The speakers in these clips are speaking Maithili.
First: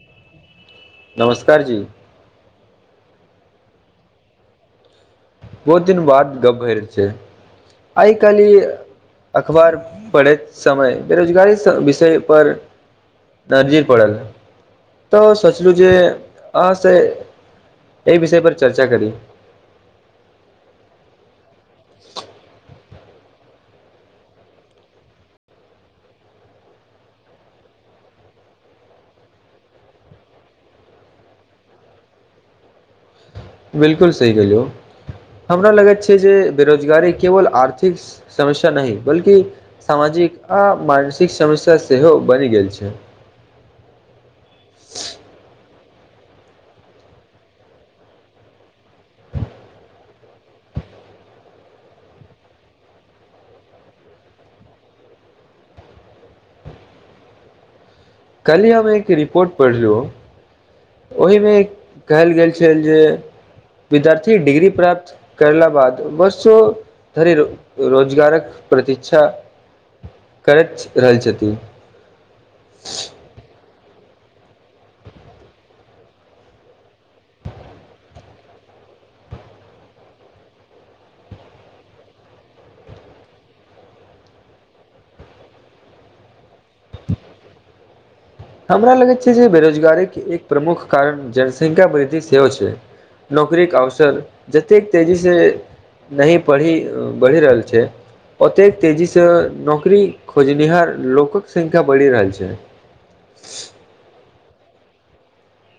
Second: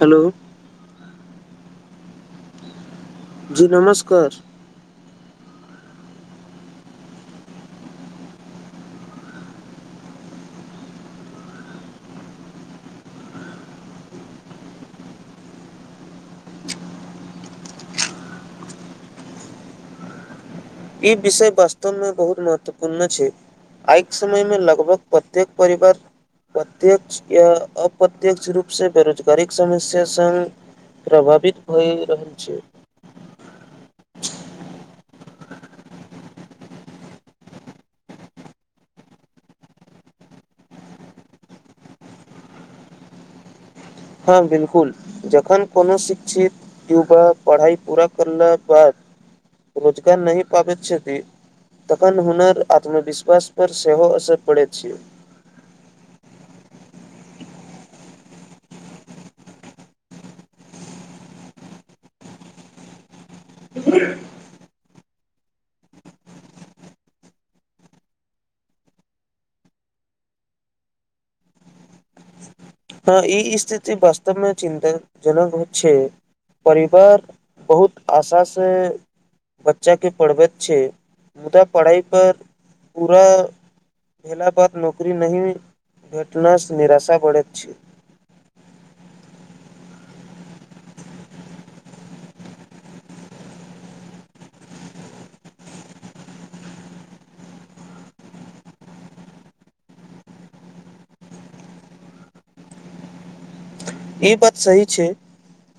हेलो नमस्कार जी जी नमस्कार बहुत दिन बाद गप भै रहल छै आइ कालहि अखबार पढ़ैत समय बेरोजगारी से विषय पर नजैर पलल त सोचलहुँ जे अहाँसँ एहि विषय पर चर्चा करी ई विषय वास्तवमें बहुत महत्वपूर्ण पूण छै आइ समय मे लगभग प्रत्येक परिवार प्रत्यक्ष या अप्रत्य्यक्ष रूप से बेरोजगारी समस्या संग प्रभावित भए रहल छै बिल्कुल सही कियौ हमरा लगैत छै जे बेरोजगारी केवल आर्थिक स समस्या नहि बल्कि सामाजिक आ मानसिक समस्या सेहो बनि गेल छै हँ बिलकुल जखन कोनो शिक्षित युवा पढ़ाई पूरा करला के बाद रोजगार नहि पाबैत छति तखन हुनर आत्मविश्वास पर सेहो असर पड़े छिये कल ही हम एक रिपोर्ट पढ़लु ओहिमे कहल गेल छल जे विद्यार्थी के डिग्री प्राप्त करला बाद बरसो धरि रोजगारक प्रतिक्षा करैत रहल छथि इ स्थिति वास्तवमे चिन्ता जनक छै परिवार बहुत आशासँ बच्चाके पढ़बैत छै मुदा पढ़ाइ पर पूरा भेला बाद नौकरी नहि भेटनास निराशा बढ़ैत छै हमरा लगैत छै जे बेरोजगारी के एक प्रमुख कारण जनसंख्या वृद्धि सेहो छै नौकरीके अवसर जतेक तेजी से नहि पढ़ी बढ़ि रहल छै ओतेक तेजी से नौकरी खोजनिहार लोकक संख्या बढ़ि रहल छै इ बात सही छै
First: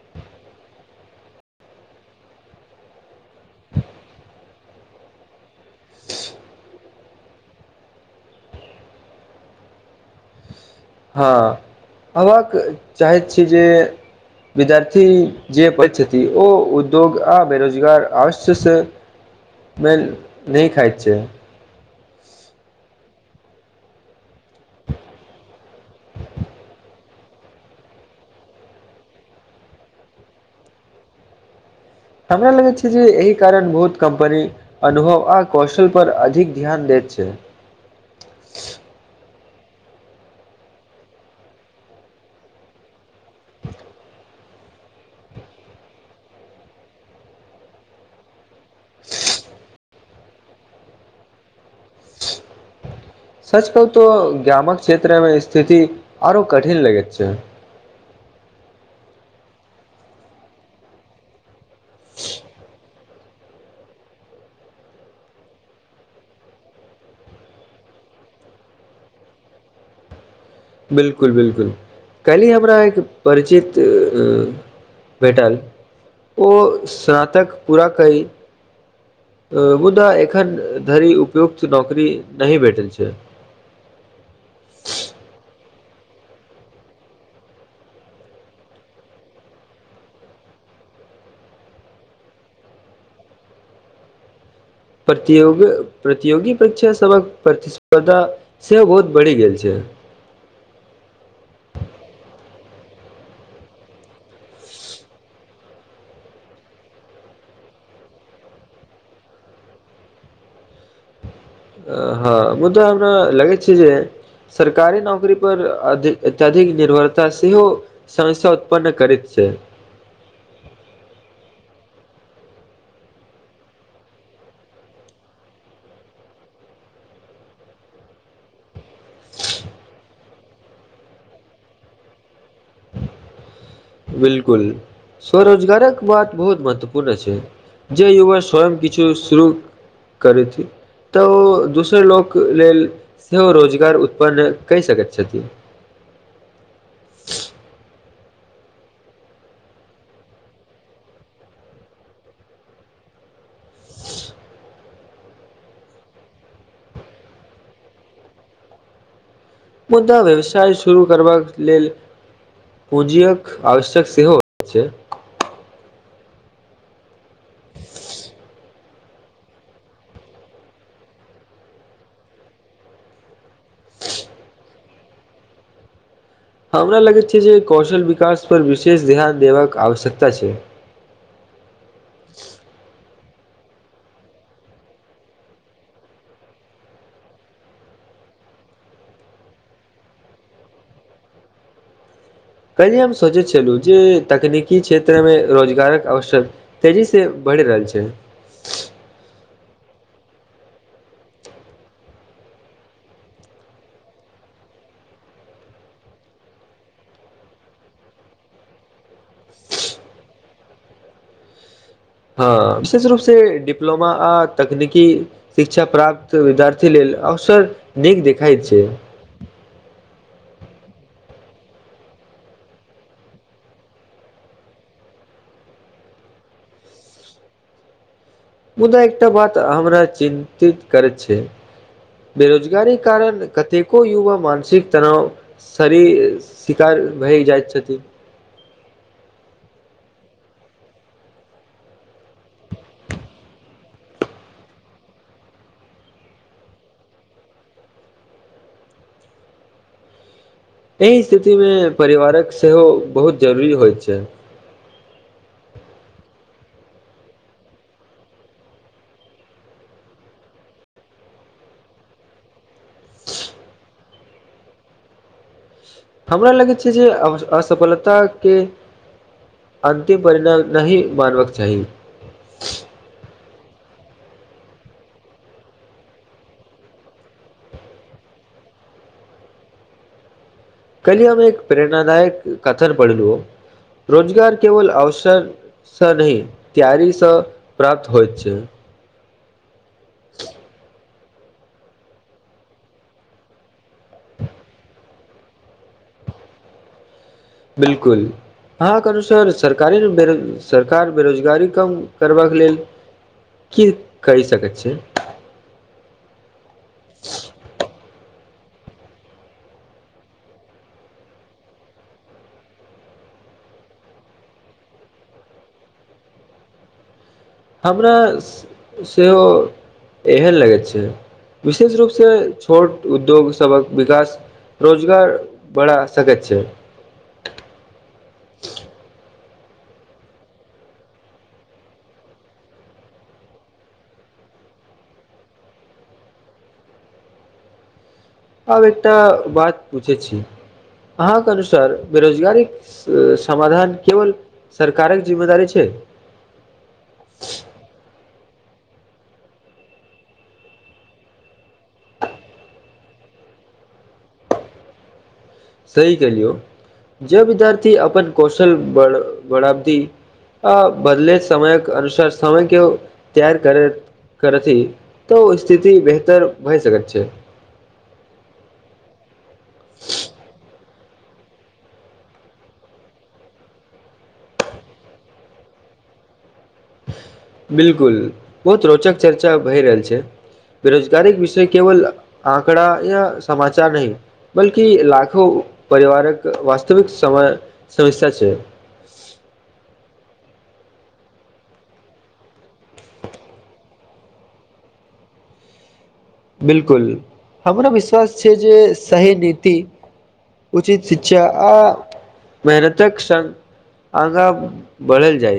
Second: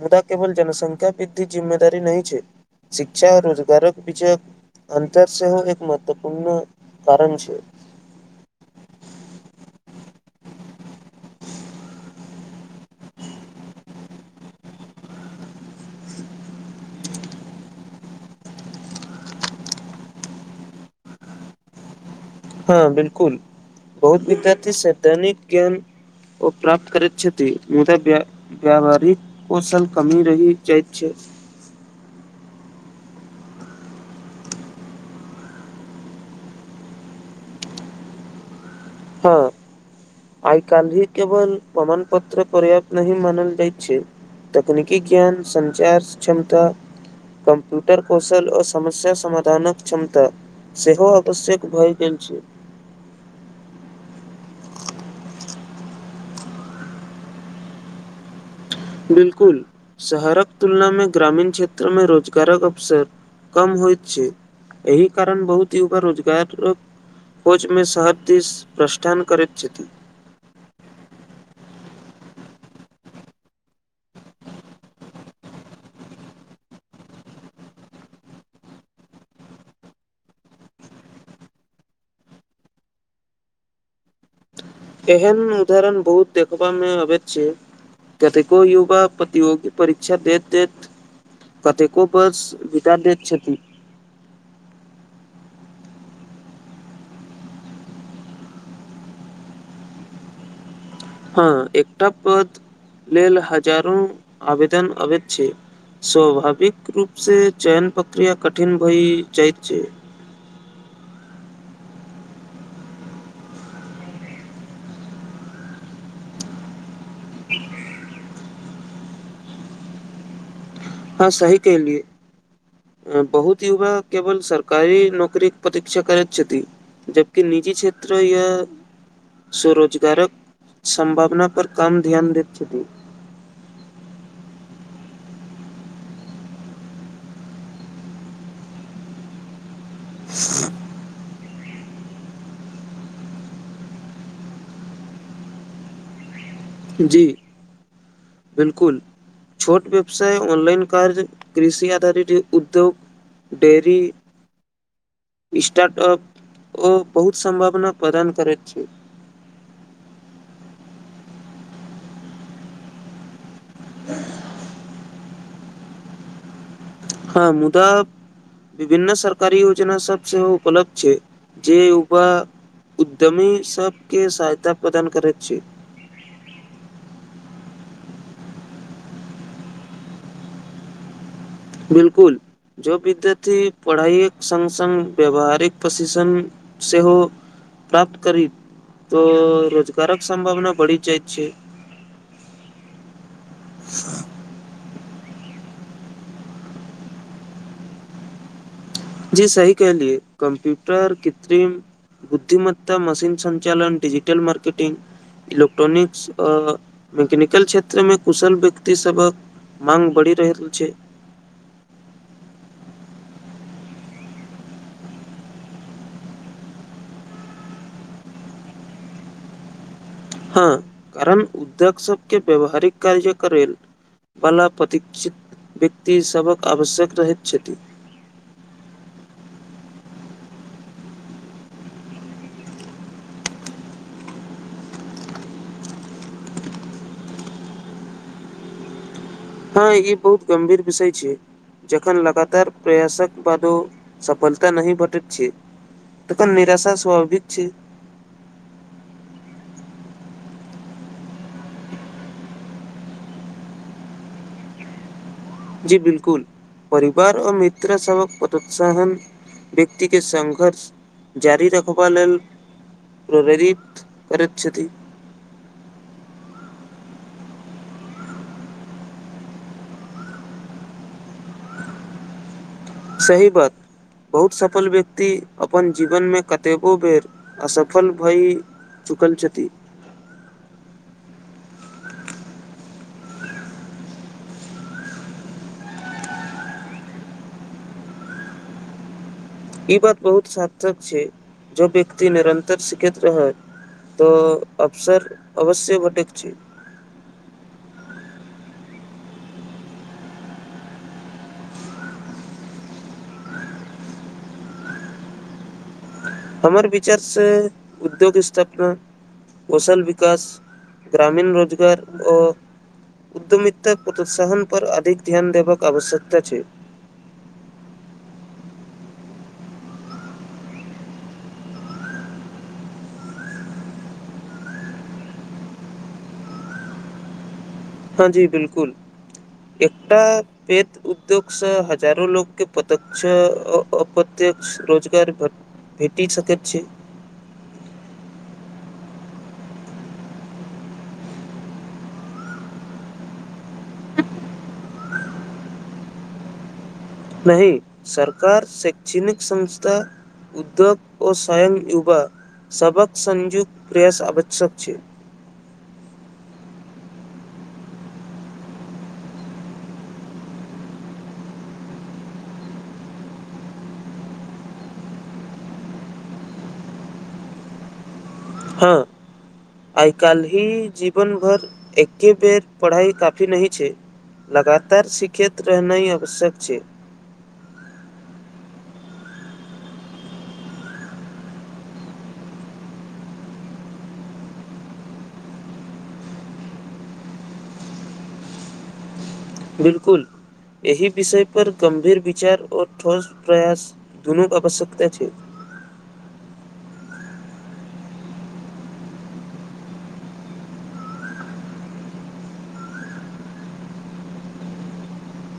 मुदा केवल जनसंख्या वृद्धी जिम्मेदारी नहि छै शिक्षा रोजगारक विजय अंतर सेहो एक महत्वपूर्ण कारण छै हँ अबाक चाहैत छी जे विद्यार्थी जे पथति ओ उद्योग आ बेरोजगार अवश्य से मे नही खाइत छियै हँ बिलकुल बहुत विद्यार्थी सैधनिक ज्ञान ओ प्राप्त करैत छति मुदा ब व्यवहारिक कौशल कमी रहि जाइत छै हमरा लगैत छै जे एहि कारण बहुत कम्पनी अनुभव आ कौशल पर अधिक ध्यान देैत छै हँ आइ काल ही केवल प्रमाण पत्र पर्याप्त नहि ही मानल जाइ छै तकनीकी ज्ञान संचार क्षमता कम्प्यूटर कौशल आ समस्या समाधानक क्षमता सेहो आवश्यक भए गेल छै सच कहू तो ग्रामक क्षेत्र मे स्थिति आरो कठिन लगैत छै बिलकुल शहरक तुलना मे ग्रामीण क्षेत्र में रोजगारक अवसर कम होइ छै एहि कारण बहुती रोजगार कोचमे शहरदिश प्रस्ठान करैत छथि बिलकुल बिलकुल कालली हमरा एक परिचित भेटल ओ स्नातक पूरा की मुदा एखन धरि उपयुक्त नौकरी नहि भेटल छै एहन उदाहरण बहुत देखबामे अ कतेको युवा प्रतियोगी परीक्षा देैत देैत कतेको वर्ष वितदा दैत छथिन प्रतियोगी प्रतियोगी परीक्षासभक प्रतिस्पर्धा सेहो बहुत बढ़ि गेल छै हँ एकटा पद लेल हजारो आवेदन अबैत छै स्वभाविक रूप से चयन प्रक्रिया कठिन भइ जाइत छै हँ मूदा हमरा लगै छै जे सरकारी नौकरी पर अत्यधिक निर्भर तऽ सेहो समस्या उत्पन्न करैत छै हँ सही कहलियै बहुत युवा केवल सरकारी नौकरी के प्रतीक्षा करैत छथि जबकि निजी क्षेत्र या स्वरोजगारक संभावना पर काम ध्यान दे बिलकुल स्वरोजगारक बात बहुत महत्वपूर्ण छै जे युवा स्वयं किछु शु कर तऽ द दोसर लोक लेल सेहो रोजगार उत्पन्न क सकैत छथ जी बिलकु छोट व्यवसाय ऑनलाइन काराज कृषि आधारित उद्यग डेर स्टार्टअप ओ बहुत सम्भावना प्रदान करैत छ मुदा व्यवसाय शुरू करबाक लेल पूँजीक आवश्यक सहो छ हँ मुद विभिन्न सरकारी योजना सब सेहो उलब्ध छै जे उभा उद्यमी सबके सहायता प्रदान करैत छ हमरा लगैत छै जे कौशल विकास पर विशेष ध्यान देबाक आवश्यकता छ बिलकुल जो विद्यार्थ पढ़ाइके सङ्ग सङ्ग व्यावहारिक प्रशिक्षण सहो प्राप्त कर त रोजगारक सं्भावना बढ़ि जाइ छै कालहम सोचैत छलहुँ जे तकनीकी क्षेत्रमे रोजगारक अवस तेजीसँ बढ़ि रहल छ जी सही कहलियए कम्प्यूटर कित बुद्धिमत्ता मशीन संञ्चालन डजिटल मार्केटिग इलेक्ट्रॉनिक्स आ मैकेनिकल क्षेत्र मे कुशल व्यक्ति सब मांग बढ़ि रहल छ हँ विशेष रूप से प्लोमा आ तकनीकी शिक्षा प्राप्त विद्यार्थी लेल अवसर नीक देखइत छ हँ कारण उद्योग सके व्यावहारिक कार्यकरेल वला प्रतीक्षित व्यक्ति सभक आवश्यक रहैत छथ मुदा एकटा बात हमरा चिन्तित करैत छ बेरोजगार कारण कतेको युवा मानसिक तना शरीर शिकार भए जाइत छथि हँ ई बहुत गंभीर विषय छै जखन लगातार प्रयासक बादो सफलता नहि भटैत छै तखन निराशा स्वाभाविक छ एहि स्थितिमे परिवारक सेहो बहुत जरूरी हइत छै जी बिलकुल परिवार आर मित्र सबक प्रोत्सहन व्यक्ति के संघर्ष जारी रखबा ले प्रवरीित कछत हमरा लगैत छै जे असफलताक अन्तिम परिणाम नहि मानबाक चाह सही बा बहुत सफल व्यक्ति अपन जीवन मे कतेको बेर असफल भ चुकलछति कल हममे एक प्रेरणादायक कथन पढ़ल रोजगार केवल अवस स नह तार स प्राप्त होयत छ ई बात बहुत सार्थक छै ज व्यक्त निरन्तरसिखैत रहै तो अफसर अवश्य भटक छ बिलकु हँ करू सर सरकारी बे सरकार बेरोजगारी कम करबाक ले की कहि सकैत छिय हमर विचारसँ उद्योग स्थापना कौशल विका ग्रामीण रोजगार उद्यमिततााक प्रोत्साहन पर अधिक ध्यान देबाक आवश्यकता छ हमरा सेह एहन लगैत छै विशेष रूपसँ छोट उद्योगसभक वकास रोजगार बढ़ा सकैत छ हँ जी बिलकुल एकट पेत उद्योगसँ हजारो लोके प्रत्ष अप्रत्यक्ष रोजगर भ भेटी सकैत छ आब एकटा बात पुछै छ अहाँके अनुसार बेरोजगारी समाधान केव सरकारक जिम्मेदारी छ नहि सरकार शैणिक संस्था उद्योग ओ स्वयं युवा सबक संयुक्त प्रयास वश्यक छै सही क लियौ जे विद्यार्थी अपन कौशल ब ढ़बी आ बदल समय अनुसार समय के तैार कर करथि तऽ ओ स्थिति बेहतर भए सकैत छ हँ आइ काल ही ज जीवन भर एके बेर पढ़ाई काफी नह छ लगातार सिखैत रहनाइ आवश्यक छ बिलकुल बहुत रोचक चर्चा भए रहल छ बेरोजगारी के विषय केवल आंकड़ा या समाचार हि बल्कि लाखो परिवारक वस्तविक समय समस् छै बिल्कु एहि विषयपर गम्भीर विचार आओर ठोस प्रयास दुनूक आवश्यकता छ बिलकुल हमरा विश्वास छै जे सही नीत उचित शिक्षा आ मेहनतक सं आगाँ बढ़ल जा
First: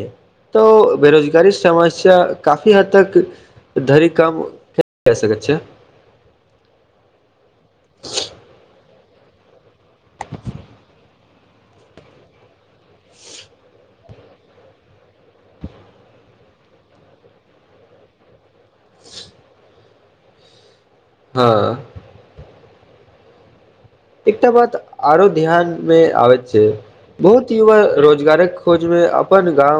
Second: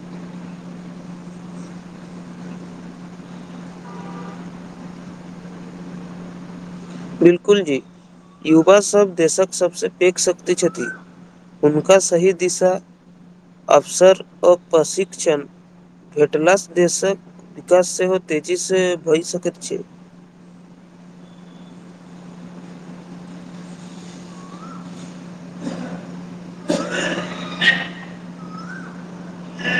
तो बेरोजगारी समस्या काफी हद त धरिक काम कए सकैत छ बिलकुल जी युवाभ देशक सबसँ पैघशक्ति छथि हुनका सही दिशा अवसर आ प्रशिक्ष भेटलासँ देशक विकास सेहो तेजीसँ भऽ सकैत छ ह एकटा बात आरो ध्यान मे आबै छ बहुत युवा रोजगारक खोज मे अपन गाँं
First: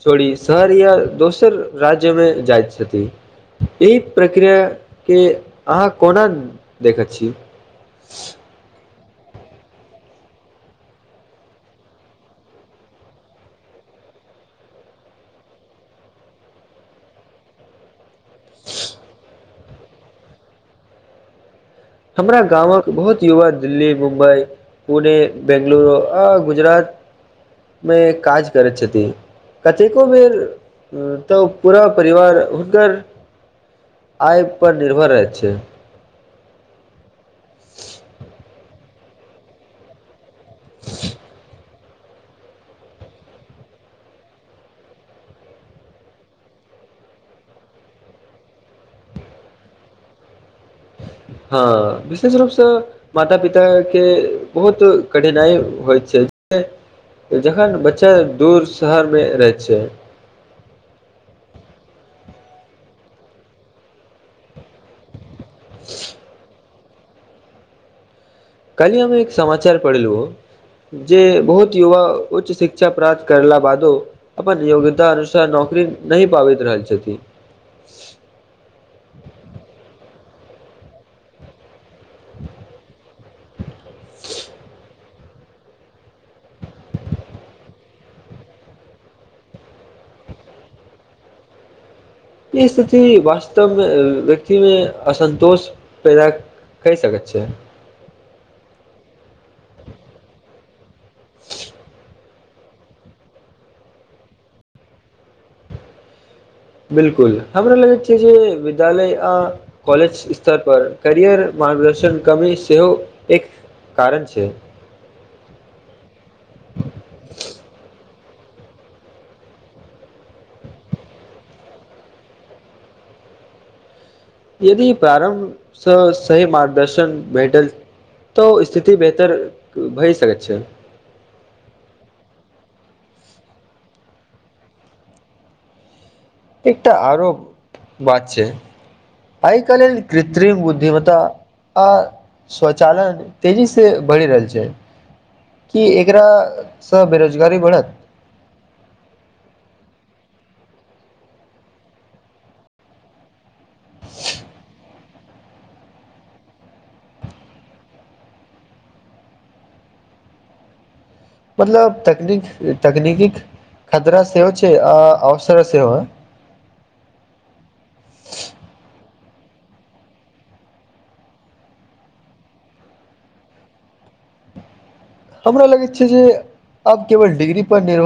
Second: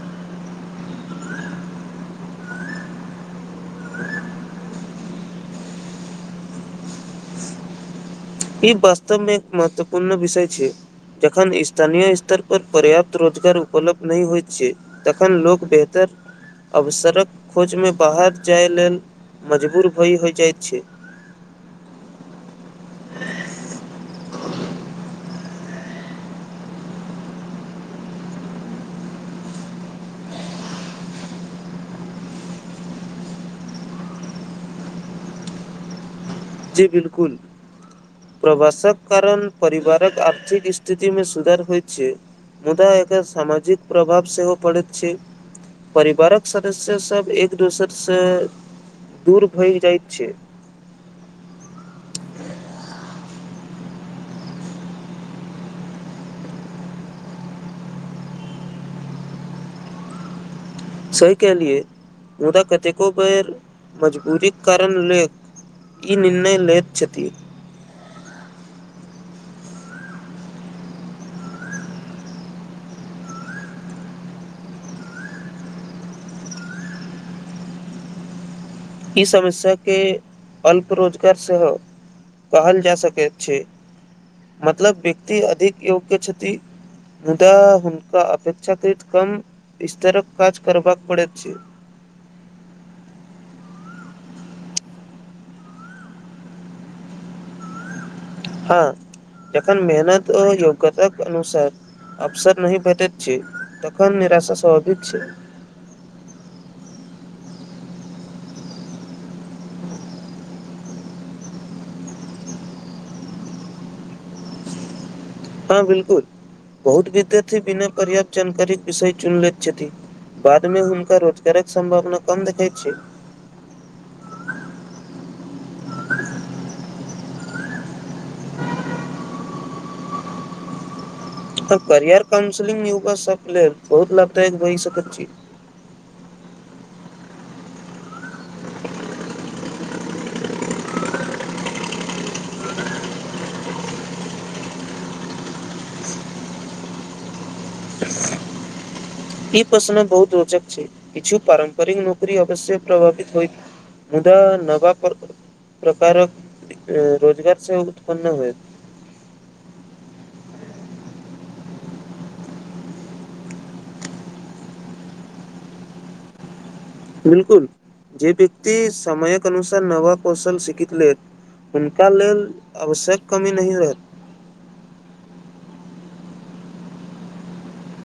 छोड़ी शहर या दोसर राज्य में जाइ एहि प्रक्रियाके अहाँ कोना देखैत छ ई वास्तवमे एक महत्वपूर्ण विषय छ जखन स्थानीय स्तर पर पर्याप्त रोजगार उपलब्ध नहि होयत छ तखन लोक बेहतर अवसर खोजमे बाहर जाय लेल मजबूर भय होय जाइत छ हमरा गामक बहुत युवा दिल्ली मुम्ब पुने बेंगलूर आ गुजरात मेमे काज करैत छथ कतेको बेर तऽ पूरा परिवार हुनक आय पर निर्भर रहैत छै जी बिलकुल प्रवासक कारण परिवार आर्थिक स्थिति मे सुधार होइ छै मुदा एकर सामाजिक प्रभाव सेहो पड़त छ परिवारक सदस्य सब एक दोसर से दूर भय जाय छ हँ विशेष रूपस माता पिता के बहुत कठिनाइ होइ छ तऽ जखन बच्चा दूर शहरमे रहै छ सही कलियए मुदा कतेको बेर मजबूरी कारण लख की निर्णय लेत छथि कलहि हम एक समाचार पढ़लह जे बहुत युवा उच्च शिक्षा प्राप्त करला बाद अपन योग्यता अनुसार नौकरी नहि पाबैत रहल छथि ई समस्या के अल्प रोजगार स कहल जा सकैत छै मतलब व्यक्ति अधिक योग्य छथ मुदा हुनका अपेक्षा करृत कम स्त्रीक काज करबाक पड़ैत छ ई स्थिति वास्तवमे व्यक्तिमे असन्तोष पैद कहि सकैत छिय हँ एखव मेहनत ओ योग्यतााक अनुसा अवसर नहि भेटैत छै तखन निराशा स्वाभाविक छ बिलकुल हमरा लगैत छै जे विद्यालय कॉलेज स्तर पर करियर मार्गदर्शन कमी सेहो एक कारण छ हँ बिलकुल बहुत विद्यार्थी बिना पर्याप्त जानकारी विषय चुन लै छथि बाद मे हुनका रोजगारक सम्भावना कम देखैत छ यदि प्रारम्भसँ सही मार्गदर्शन भेट तऽ ओ स्थिति बेहतर भए सकैत छ तऽ करियर काउंसलिंग युगा सब लेल बहुत लाभदायक भहि सकैत छ एकटा आरो बात छ आइकाल्हिन कृत्रिम बुद्धिमत्त आ स्वचालन तेजी से बढ़ि रहल छ कि एकरासँ बेरोजगारी बढ़ ई प्रशन बहुत रोचक छै किछु पारम्परिक नौकरी अवश्य प्रभावित हो मुदा नव प्रकारक रोजगार से उत्पन्न होए मतलब तकनीक तकनीक खतरा सेहो छै आ अवसर सेहो ह बिलकुल जेे व्यक्ति समामयक अनुसार नव कौशल शिखित ले हुनका लेल आवश्यक कमी नहि रह हमरा लगैत छै जे आब केवल डिग्री पर निर्भ